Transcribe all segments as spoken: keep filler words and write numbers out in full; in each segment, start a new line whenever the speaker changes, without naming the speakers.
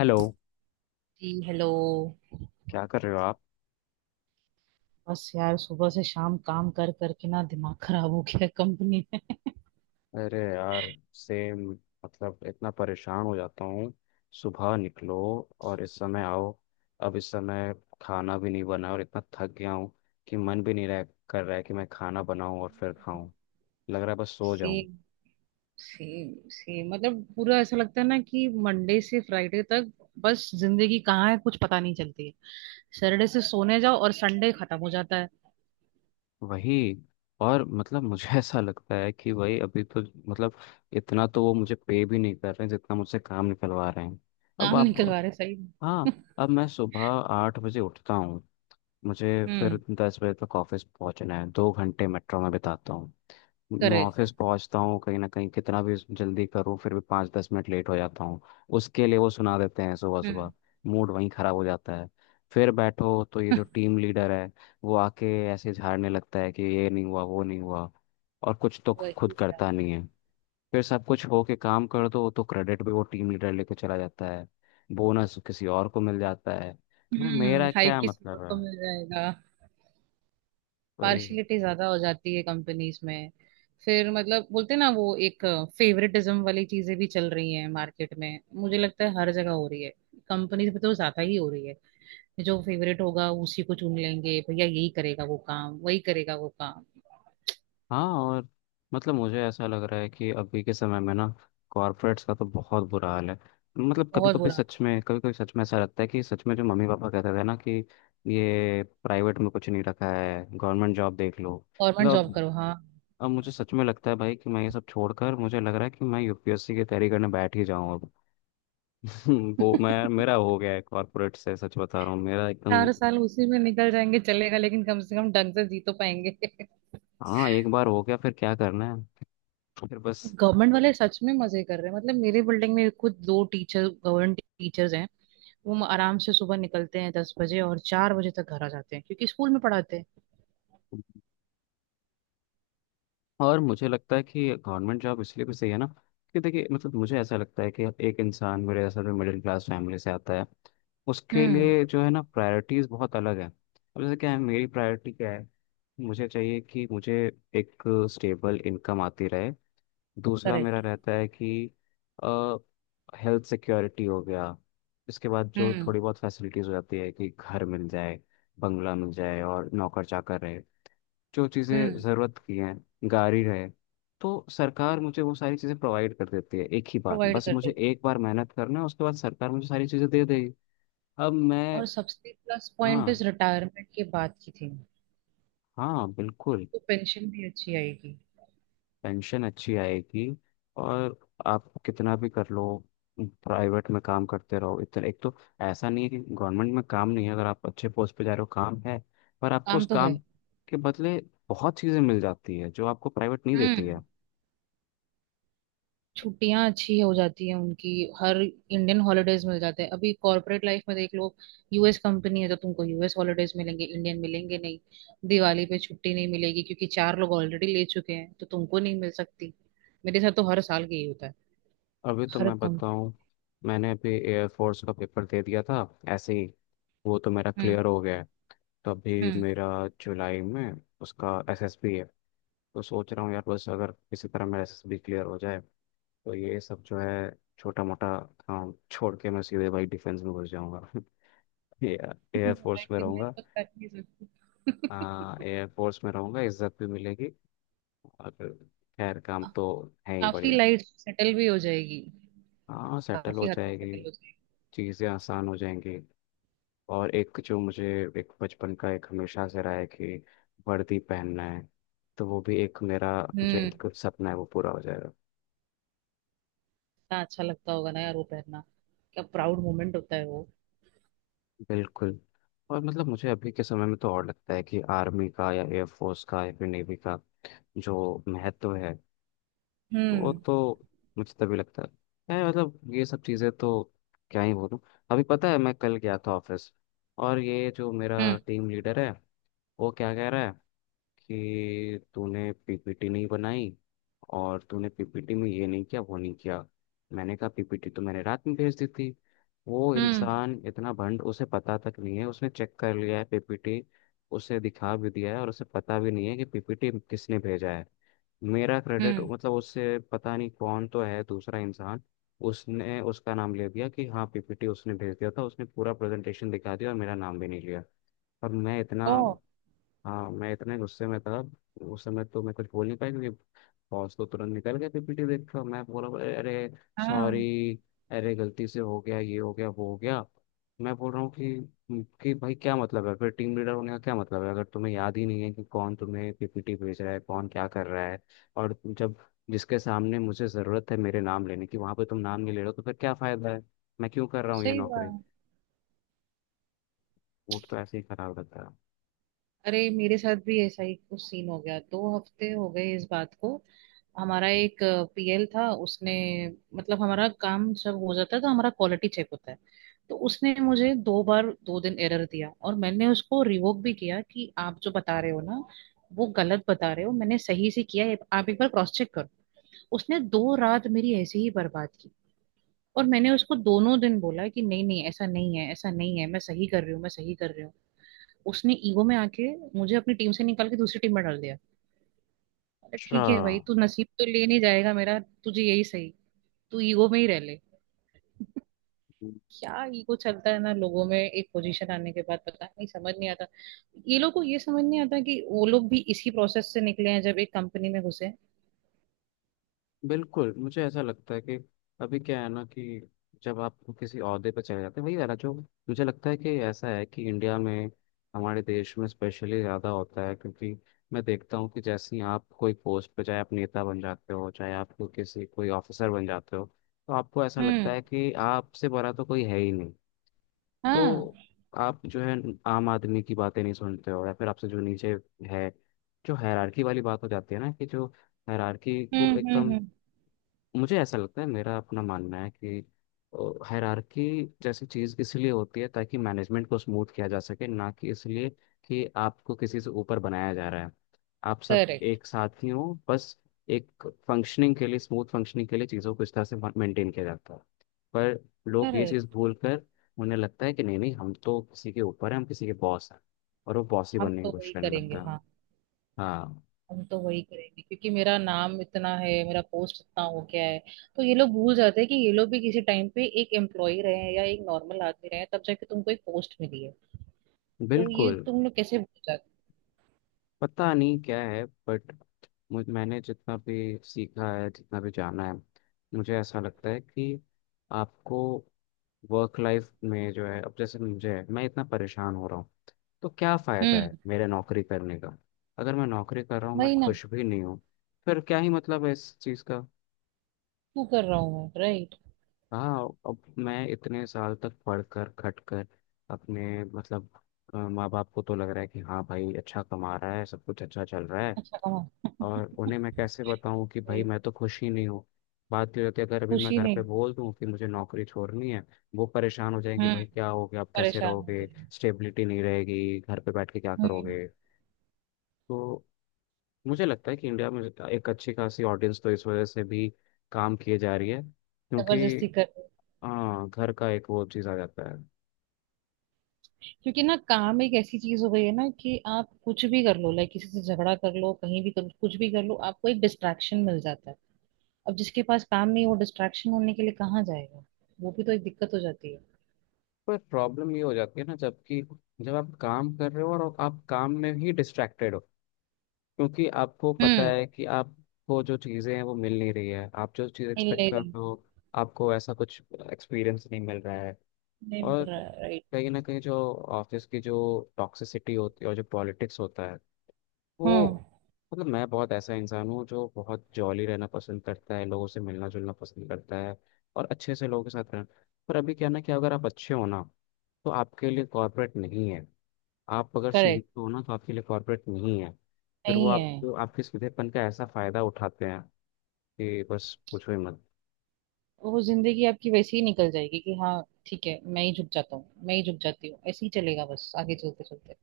Hello.
Ji hello.
क्या कर रहे हो आप?
बस यार सुबह से शाम काम कर करके ना दिमाग खराब हो गया कंपनी में।
अरे यार, सेम। मतलब इतना परेशान हो जाता हूँ। सुबह निकलो और इस समय आओ। अब इस समय खाना भी नहीं बना और इतना थक गया हूँ कि मन भी नहीं रह कर रहा है कि मैं खाना बनाऊं और फिर खाऊं। लग रहा है बस सो जाऊं।
सेम। सेम, सेम, मतलब पूरा ऐसा लगता है ना कि मंडे से फ्राइडे तक बस जिंदगी कहाँ है कुछ पता नहीं चलती है। सैटरडे से सोने जाओ और संडे खत्म हो जाता है।
वही। और मतलब मुझे ऐसा लगता है कि वही अभी तो, मतलब, इतना तो वो मुझे पे भी नहीं कर रहे हैं जितना मुझसे काम निकलवा रहे हैं। अब
काम
आप।
निकलवा रहे सही में।
हाँ, अब मैं सुबह आठ बजे उठता हूँ मुझे, फिर
हम्म।
दस बजे तक ऑफिस पहुंचना है, दो घंटे मेट्रो में बिताता हूँ, मैं
करेक्ट।
ऑफिस पहुंचता हूँ। कहीं ना कहीं कितना भी जल्दी करूँ फिर भी पाँच दस मिनट लेट हो जाता हूँ। उसके लिए वो सुना देते हैं सुबह सुबह।
हम्म।
मूड वहीं खराब हो जाता है। फिर बैठो तो ये जो टीम लीडर है वो आके ऐसे झाड़ने लगता है कि ये नहीं हुआ वो नहीं हुआ, और कुछ तो खुद
वही।
करता नहीं है। फिर सब कुछ हो के काम कर दो तो क्रेडिट भी वो टीम लीडर लेके चला जाता है, बोनस किसी और को मिल जाता है, तो फिर
हम्म,
मेरा
हाइक
क्या
की सुबह
मतलब है?
को मिल जाएगा।
कोई।
पार्शियलिटी ज्यादा हो जाती है कंपनीज में। फिर मतलब बोलते हैं ना वो एक फेवरेटिज्म वाली चीजें भी चल रही हैं मार्केट में, मुझे लगता है हर जगह हो रही है। कंपनीज में तो ज्यादा ही हो रही है। जो फेवरेट होगा उसी को चुन लेंगे, भैया यही करेगा वो काम, वही करेगा वो काम।
हाँ, और मतलब मुझे ऐसा लग रहा है कि अभी के समय में ना, कॉर्पोरेट्स का तो बहुत बुरा हाल है। मतलब कभी
बहुत
कभी
बुरा।
सच में कभी कभी सच में ऐसा लगता है कि सच में जो मम्मी पापा कहते थे ना कि ये प्राइवेट में कुछ नहीं रखा है, गवर्नमेंट जॉब देख लो।
गवर्नमेंट
मतलब
जॉब
अब
करो, हाँ।
अब मुझे सच में लगता है भाई कि मैं ये सब छोड़कर, मुझे लग रहा है कि मैं यू पी एस सी की तैयारी करने बैठ ही जाऊं अब। वो मैं मेरा हो गया है कॉर्पोरेट से, सच बता रहा हूँ, मेरा एकदम।
चार साल उसी में निकल जाएंगे चलेगा, लेकिन कम से कम ढंग से जी तो पाएंगे।
हाँ, एक बार हो गया फिर क्या करना है, फिर बस।
गवर्नमेंट वाले सच में मजे कर रहे हैं, मतलब मेरे बिल्डिंग में खुद दो टीचर गवर्नमेंट टीचर्स हैं। वो आराम से सुबह निकलते हैं दस बजे और चार बजे तक घर आ जाते हैं क्योंकि स्कूल में पढ़ाते हैं।
और मुझे लगता है कि गवर्नमेंट जॉब इसलिए भी सही है ना कि देखिए, मतलब मुझे ऐसा लगता है कि एक इंसान मेरे जैसा जो मिडिल क्लास फैमिली से आता है, उसके
हम्म।
लिए जो है ना प्रायोरिटीज़ बहुत अलग है। अब जैसे क्या है, मेरी प्रायोरिटी क्या है? मुझे चाहिए कि मुझे एक स्टेबल इनकम आती रहे। दूसरा मेरा
करेक्ट।
रहता है कि हेल्थ सिक्योरिटी हो गया। इसके बाद जो
हम्म।
थोड़ी बहुत फैसिलिटीज़ हो जाती है कि घर मिल जाए, बंगला मिल जाए और नौकर चाकर रहे, जो चीज़ें
हम्म।
ज़रूरत की हैं, गाड़ी है, तो सरकार मुझे वो सारी चीज़ें प्रोवाइड कर देती है। एक ही बार
प्रोवाइड
बस
करते
मुझे
हैं।
एक बार मेहनत करना है, उसके बाद सरकार मुझे सारी चीज़ें दे देगी। अब मैं।
और सबसे प्लस पॉइंट इस
हाँ,
रिटायरमेंट के बाद की थी।
हाँ बिल्कुल।
तो पेंशन भी अच्छी आएगी।
पेंशन अच्छी आएगी और आप कितना भी कर लो, प्राइवेट में काम करते रहो इतना। एक तो ऐसा नहीं है कि गवर्नमेंट में काम नहीं है, अगर आप अच्छे पोस्ट पे जा रहे हो काम है, पर आपको
काम
उस
तो है।
काम के बदले बहुत चीज़ें मिल जाती है जो आपको प्राइवेट नहीं देती है।
हम्म। छुट्टियां अच्छी हो जाती है उनकी। हर इंडियन हॉलीडेज मिल जाते हैं, अभी कॉर्पोरेट लाइफ में देख लो। यूएस कंपनी है तो तुमको यूएस हॉलीडेज मिलेंगे, इंडियन मिलेंगे नहीं। दिवाली पे छुट्टी नहीं मिलेगी क्योंकि चार लोग ऑलरेडी ले चुके हैं तो तुमको नहीं मिल सकती। मेरे साथ तो हर साल यही होता है।
अभी तो
हर
मैं
कम
बताऊं, मैंने अभी एयरफोर्स का पेपर दे दिया था ऐसे ही, वो तो मेरा
हम्म।
क्लियर हो गया है। तो अभी
हम्म।
मेरा जुलाई में उसका एस एस बी है, तो सोच रहा हूँ यार बस अगर किसी तरह मेरा एस एस बी क्लियर हो जाए, तो ये सब जो है छोटा मोटा काम छोड़ के मैं सीधे भाई डिफेंस में घुस जाऊंगा। एयरफोर्स में
मैं मैं
रहूंगा।
तो कर नहीं सकती
हाँ, एयरफोर्स में रहूंगा, इज्जत भी मिलेगी और खैर काम तो है ही
काफी
बढ़िया।
लाइफ सेटल भी हो जाएगी।
हाँ, सेटल हो
काफी हद तक
जाएगी,
सेटल हो जाएगी।
चीज़ें आसान हो जाएंगी। और एक जो मुझे एक बचपन का एक हमेशा से रहा है कि वर्दी पहनना है, तो वो भी एक मेरा जो
हम्म।
एक सपना है वो पूरा हो जाएगा।
इतना अच्छा लगता होगा ना यार वो पहनना। क्या
हाँ,
प्राउड मोमेंट होता है वो।
बिल्कुल। और मतलब मुझे अभी के समय में तो और लगता है कि आर्मी का या एयरफोर्स का या फिर नेवी का जो महत्व है वो
हम्म।
तो मुझे तभी लगता है है, मतलब ये सब चीज़ें तो क्या ही बोलूँ। अभी पता है मैं कल गया था ऑफिस और ये जो मेरा
हम्म।
टीम लीडर है वो क्या कह रहा है कि तूने पी पी टी नहीं बनाई, और तूने पी पी टी में ये नहीं किया वो नहीं किया। मैंने कहा, पी पी टी तो मैंने रात में भेज दी थी। वो
हम्म।
इंसान इतना भंड, उसे पता तक नहीं है, उसने चेक कर लिया है पी पी टी, उसे दिखा भी दिया है और उसे पता भी नहीं है कि पी पी टी किसने भेजा है। मेरा क्रेडिट
हम्म।
मतलब उससे पता नहीं कौन तो है दूसरा इंसान, उसने उसका नाम ले दिया कि हाँ पी पी टी उसने भेज दिया था, उसने पूरा प्रेजेंटेशन दिखा दिया और मेरा नाम भी नहीं लिया। और मैं इतना।
ओ।
हाँ, मैं इतने गुस्से में था, उस समय तो मैं कुछ बोल नहीं पाया क्योंकि बॉस तो तुरंत निकल गए पी पी टी देखकर। मैं बोला, अरे अरे
हाँ।
सॉरी, अरे गलती से हो गया ये हो गया वो हो गया। मैं बोल रहा हूँ कि कि भाई क्या मतलब है, फिर टीम लीडर होने का क्या मतलब है अगर तुम्हें याद ही नहीं है कि कौन तुम्हें पी पी टी भेज रहा है, कौन क्या कर रहा है। और जब जिसके सामने मुझे ज़रूरत है मेरे नाम लेने की वहाँ पे तुम नाम नहीं ले रहे हो तो फिर क्या फ़ायदा है? मैं क्यों कर रहा हूँ ये
सही
नौकरी?
बात।
मूड तो ऐसे ही खराब रहता है।
अरे मेरे साथ भी ऐसा ही कुछ सीन हो गया, दो हफ्ते हो गए इस बात को। हमारा एक पीएल था उसने, मतलब हमारा काम सब हो जाता है तो हमारा क्वालिटी चेक होता है। तो उसने मुझे दो बार दो दिन एरर दिया और मैंने उसको रिवोक भी किया कि आप जो बता रहे हो ना वो गलत बता रहे हो, मैंने सही से किया है, आप एक बार क्रॉस चेक करो। उसने दो रात मेरी ऐसे ही बर्बाद की। और मैंने उसको दोनों दिन बोला कि नहीं, नहीं, ऐसा नहीं है, ऐसा नहीं है, मैं सही कर रही हूँ, मैं सही कर रही हूँ। उसने ईगो में आके मुझे अपनी टीम से निकाल के दूसरी टीम में डाल दिया। अरे
अच्छा,
ठीक है भाई, तू नसीब तो ले नहीं जाएगा मेरा। तुझे यही सही। तू ईगो में ही रह ले। क्या ईगो चलता है ना लोगों में एक पोजीशन आने के बाद, पता नहीं समझ नहीं आता। ये लोग को ये समझ नहीं आता कि वो लोग भी इसी प्रोसेस से निकले हैं जब एक कंपनी में घुसे।
बिल्कुल, मुझे ऐसा लगता है कि अभी क्या है ना कि जब आप किसी ओहदे पर चले जाते हैं वही वाला जो, मुझे लगता है कि ऐसा है कि इंडिया में, हमारे देश में स्पेशली ज़्यादा होता है, क्योंकि मैं देखता हूँ कि जैसे ही आप कोई पोस्ट पे, चाहे आप नेता बन जाते हो चाहे आप कोई किसी कोई ऑफिसर बन जाते हो, तो आपको ऐसा
हम्म।
लगता है कि आपसे बड़ा तो कोई है ही नहीं, तो
हाँ।
आप जो है आम आदमी की बातें नहीं सुनते हो, या फिर आपसे जो नीचे है, जो हायरार्की वाली बात हो जाती है ना कि जो हायरार्की को
हम्म। हम्म।
एकदम।
हम्म।
मुझे ऐसा लगता है, मेरा अपना मानना है कि हायरार्की जैसी चीज़ इसलिए होती है ताकि मैनेजमेंट को स्मूथ किया जा सके, ना कि इसलिए कि आपको किसी से ऊपर बनाया जा रहा है। आप सब
करेक्ट।
एक साथ ही हो बस, एक फंक्शनिंग के लिए, स्मूथ फंक्शनिंग के लिए चीज़ों को इस तरह से मेंटेन किया जाता है। पर लोग ये चीज़
करेक्ट।
भूल कर उन्हें लगता है कि नहीं नहीं हम तो किसी के ऊपर हैं, हम किसी के बॉस हैं, और वो बॉस ही
हम
बनने की
तो
कोशिश
वही
करने
करेंगे,
लगता है।
हाँ।
हाँ,
हम तो वही करेंगे क्योंकि मेरा नाम इतना है, मेरा पोस्ट इतना हो गया है। तो ये लोग भूल जाते हैं कि ये लोग भी किसी टाइम पे एक एम्प्लॉय रहे हैं या एक नॉर्मल आदमी रहे हैं तब जाके तुमको एक पोस्ट मिली है। तो ये
बिल्कुल,
तुम लोग कैसे भूल जाते।
पता नहीं क्या है बट, मुझ मैंने जितना भी सीखा है, जितना भी जाना है, मुझे ऐसा लगता है कि आपको वर्क लाइफ में जो है, अब जैसे मुझे है मैं इतना परेशान हो रहा हूँ, तो क्या फ़ायदा है
हम्म।
मेरे नौकरी करने का? अगर मैं नौकरी कर रहा हूँ मैं
वही ना।
खुश भी नहीं हूँ, फिर क्या ही मतलब है इस चीज़ का?
तू कर रहा हूँ मैं, राइट।
हाँ, अब मैं इतने साल तक पढ़ कर, खट कर अपने मतलब, अ, माँ बाप को तो लग रहा है कि हाँ भाई अच्छा कमा रहा है, सब कुछ अच्छा चल रहा है,
अच्छा कमा
और उन्हें मैं कैसे बताऊं कि
रही
भाई
हूँ।
मैं तो खुश ही नहीं हूँ। बात ये होती है, अगर अभी मैं
खुशी
घर पे
नहीं।
बोल दूं कि मुझे नौकरी छोड़नी है, वो परेशान हो जाएंगे,
हम्म।
भाई क्या हो गया, आप कैसे
परेशान हो
रहोगे,
गई हूँ।
स्टेबिलिटी नहीं रहेगी, घर पे बैठ के क्या
हम्म।
करोगे। तो मुझे लगता है कि इंडिया में एक अच्छी खासी ऑडियंस तो इस वजह से भी काम किए जा रही है क्योंकि
जबरदस्ती कर रहे हो।
हाँ, घर का एक वो चीज़ आ जाता है।
क्योंकि ना काम एक ऐसी चीज हो गई है ना कि आप कुछ भी कर लो, लाइक किसी से झगड़ा कर लो, कहीं भी कर लो, कुछ भी कर लो, आपको एक डिस्ट्रैक्शन मिल जाता है। अब जिसके पास काम नहीं वो डिस्ट्रैक्शन होने के लिए कहाँ जाएगा। वो भी तो एक दिक्कत हो जाती है।
पर प्रॉब्लम ये हो जाती है ना, जबकि जब आप काम कर रहे हो और आप काम में ही डिस्ट्रैक्टेड हो, क्योंकि आपको पता
हम्म।
है कि आपको जो चीज़ें हैं वो मिल नहीं रही है, आप जो चीज़ एक्सपेक्ट कर
इंजीनियरिंग।
रहे हो, आपको ऐसा कुछ एक्सपीरियंस नहीं मिल रहा है। और
नहीं। राइट।
कहीं ना कहीं जो ऑफिस की जो टॉक्सिसिटी होती है और जो पॉलिटिक्स होता है,
हम्म।
वो, मतलब मैं बहुत ऐसा इंसान हूँ जो बहुत जॉली रहना पसंद करता है, लोगों से मिलना जुलना पसंद करता है और अच्छे से लोगों के साथ रहना। पर अभी क्या है ना कि अगर आप अच्छे हो ना तो आपके लिए कॉर्पोरेट नहीं है, आप अगर
करेक्ट।
सीखते हो ना तो आपके लिए कॉर्पोरेट नहीं है, फिर वो
नहीं
आप
है।
तो आपके सीधेपन का ऐसा फायदा उठाते हैं कि बस पूछो ही मत।
वो जिंदगी आपकी वैसे ही निकल जाएगी कि हाँ ठीक है, मैं ही झुक जाता हूँ, मैं ही झुक जाती हूँ, ऐसे ही चलेगा बस आगे चलते चलते।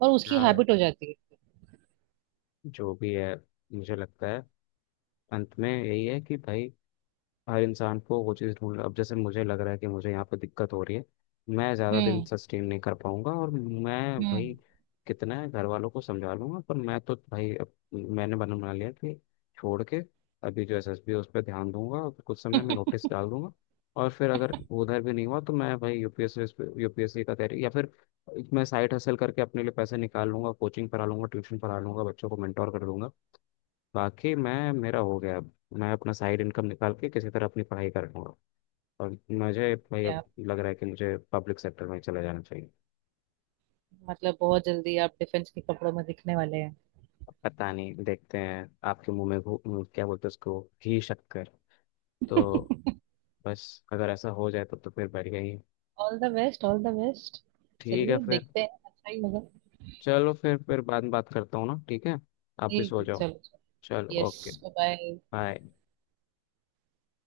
और उसकी
या
हैबिट हो जाती है।
जो भी है, मुझे लगता है अंत में यही है कि भाई हर इंसान को वो चीज़ ढूंढ। अब जैसे मुझे लग रहा है कि मुझे यहाँ पे दिक्कत हो रही है, मैं ज़्यादा दिन
हम्म।
सस्टेन नहीं कर पाऊंगा, और मैं भाई
हम्म।
कितना है घर वालों को समझा लूंगा, पर मैं तो भाई अब मैंने बना बना लिया कि छोड़ के अभी जो एस एस बी है उस पर ध्यान दूंगा और कुछ समय में नोटिस डाल दूंगा। और फिर अगर उधर भी नहीं हुआ तो मैं भाई यूपीएससी यूपीएससी का तैयारी, या फिर मैं साइड हसल करके अपने लिए पैसे निकाल लूंगा, कोचिंग पढ़ा लूंगा, ट्यूशन पढ़ा लूंगा, बच्चों को मेंटोर कर दूंगा। बाकी मैं मेरा हो गया अब, मैं अपना साइड इनकम निकाल के किसी तरह अपनी पढ़ाई कर लूंगा। और मुझे भाई अब
क्या।
लग रहा है कि मुझे पब्लिक सेक्टर में चला जाना चाहिए।
मतलब बहुत जल्दी आप डिफेंस के कपड़ों में दिखने वाले हैं।
अब पता नहीं देखते हैं, आपके मुंह में घू- मुंह- क्या बोलते हैं उसको, घी शक्कर। तो बस, अगर ऐसा हो जाए तब तो फिर बढ़िया ही है।
All the best, all the best.
ठीक है
चलिए
फिर,
देखते हैं, अच्छा ही होगा।
चलो फिर फिर बाद में बात करता हूँ ना, ठीक है, आप भी
ठीक
सो
है,
जाओ।
चलो, चलो।
चलो, ओके,
यस। बाय।
बाय।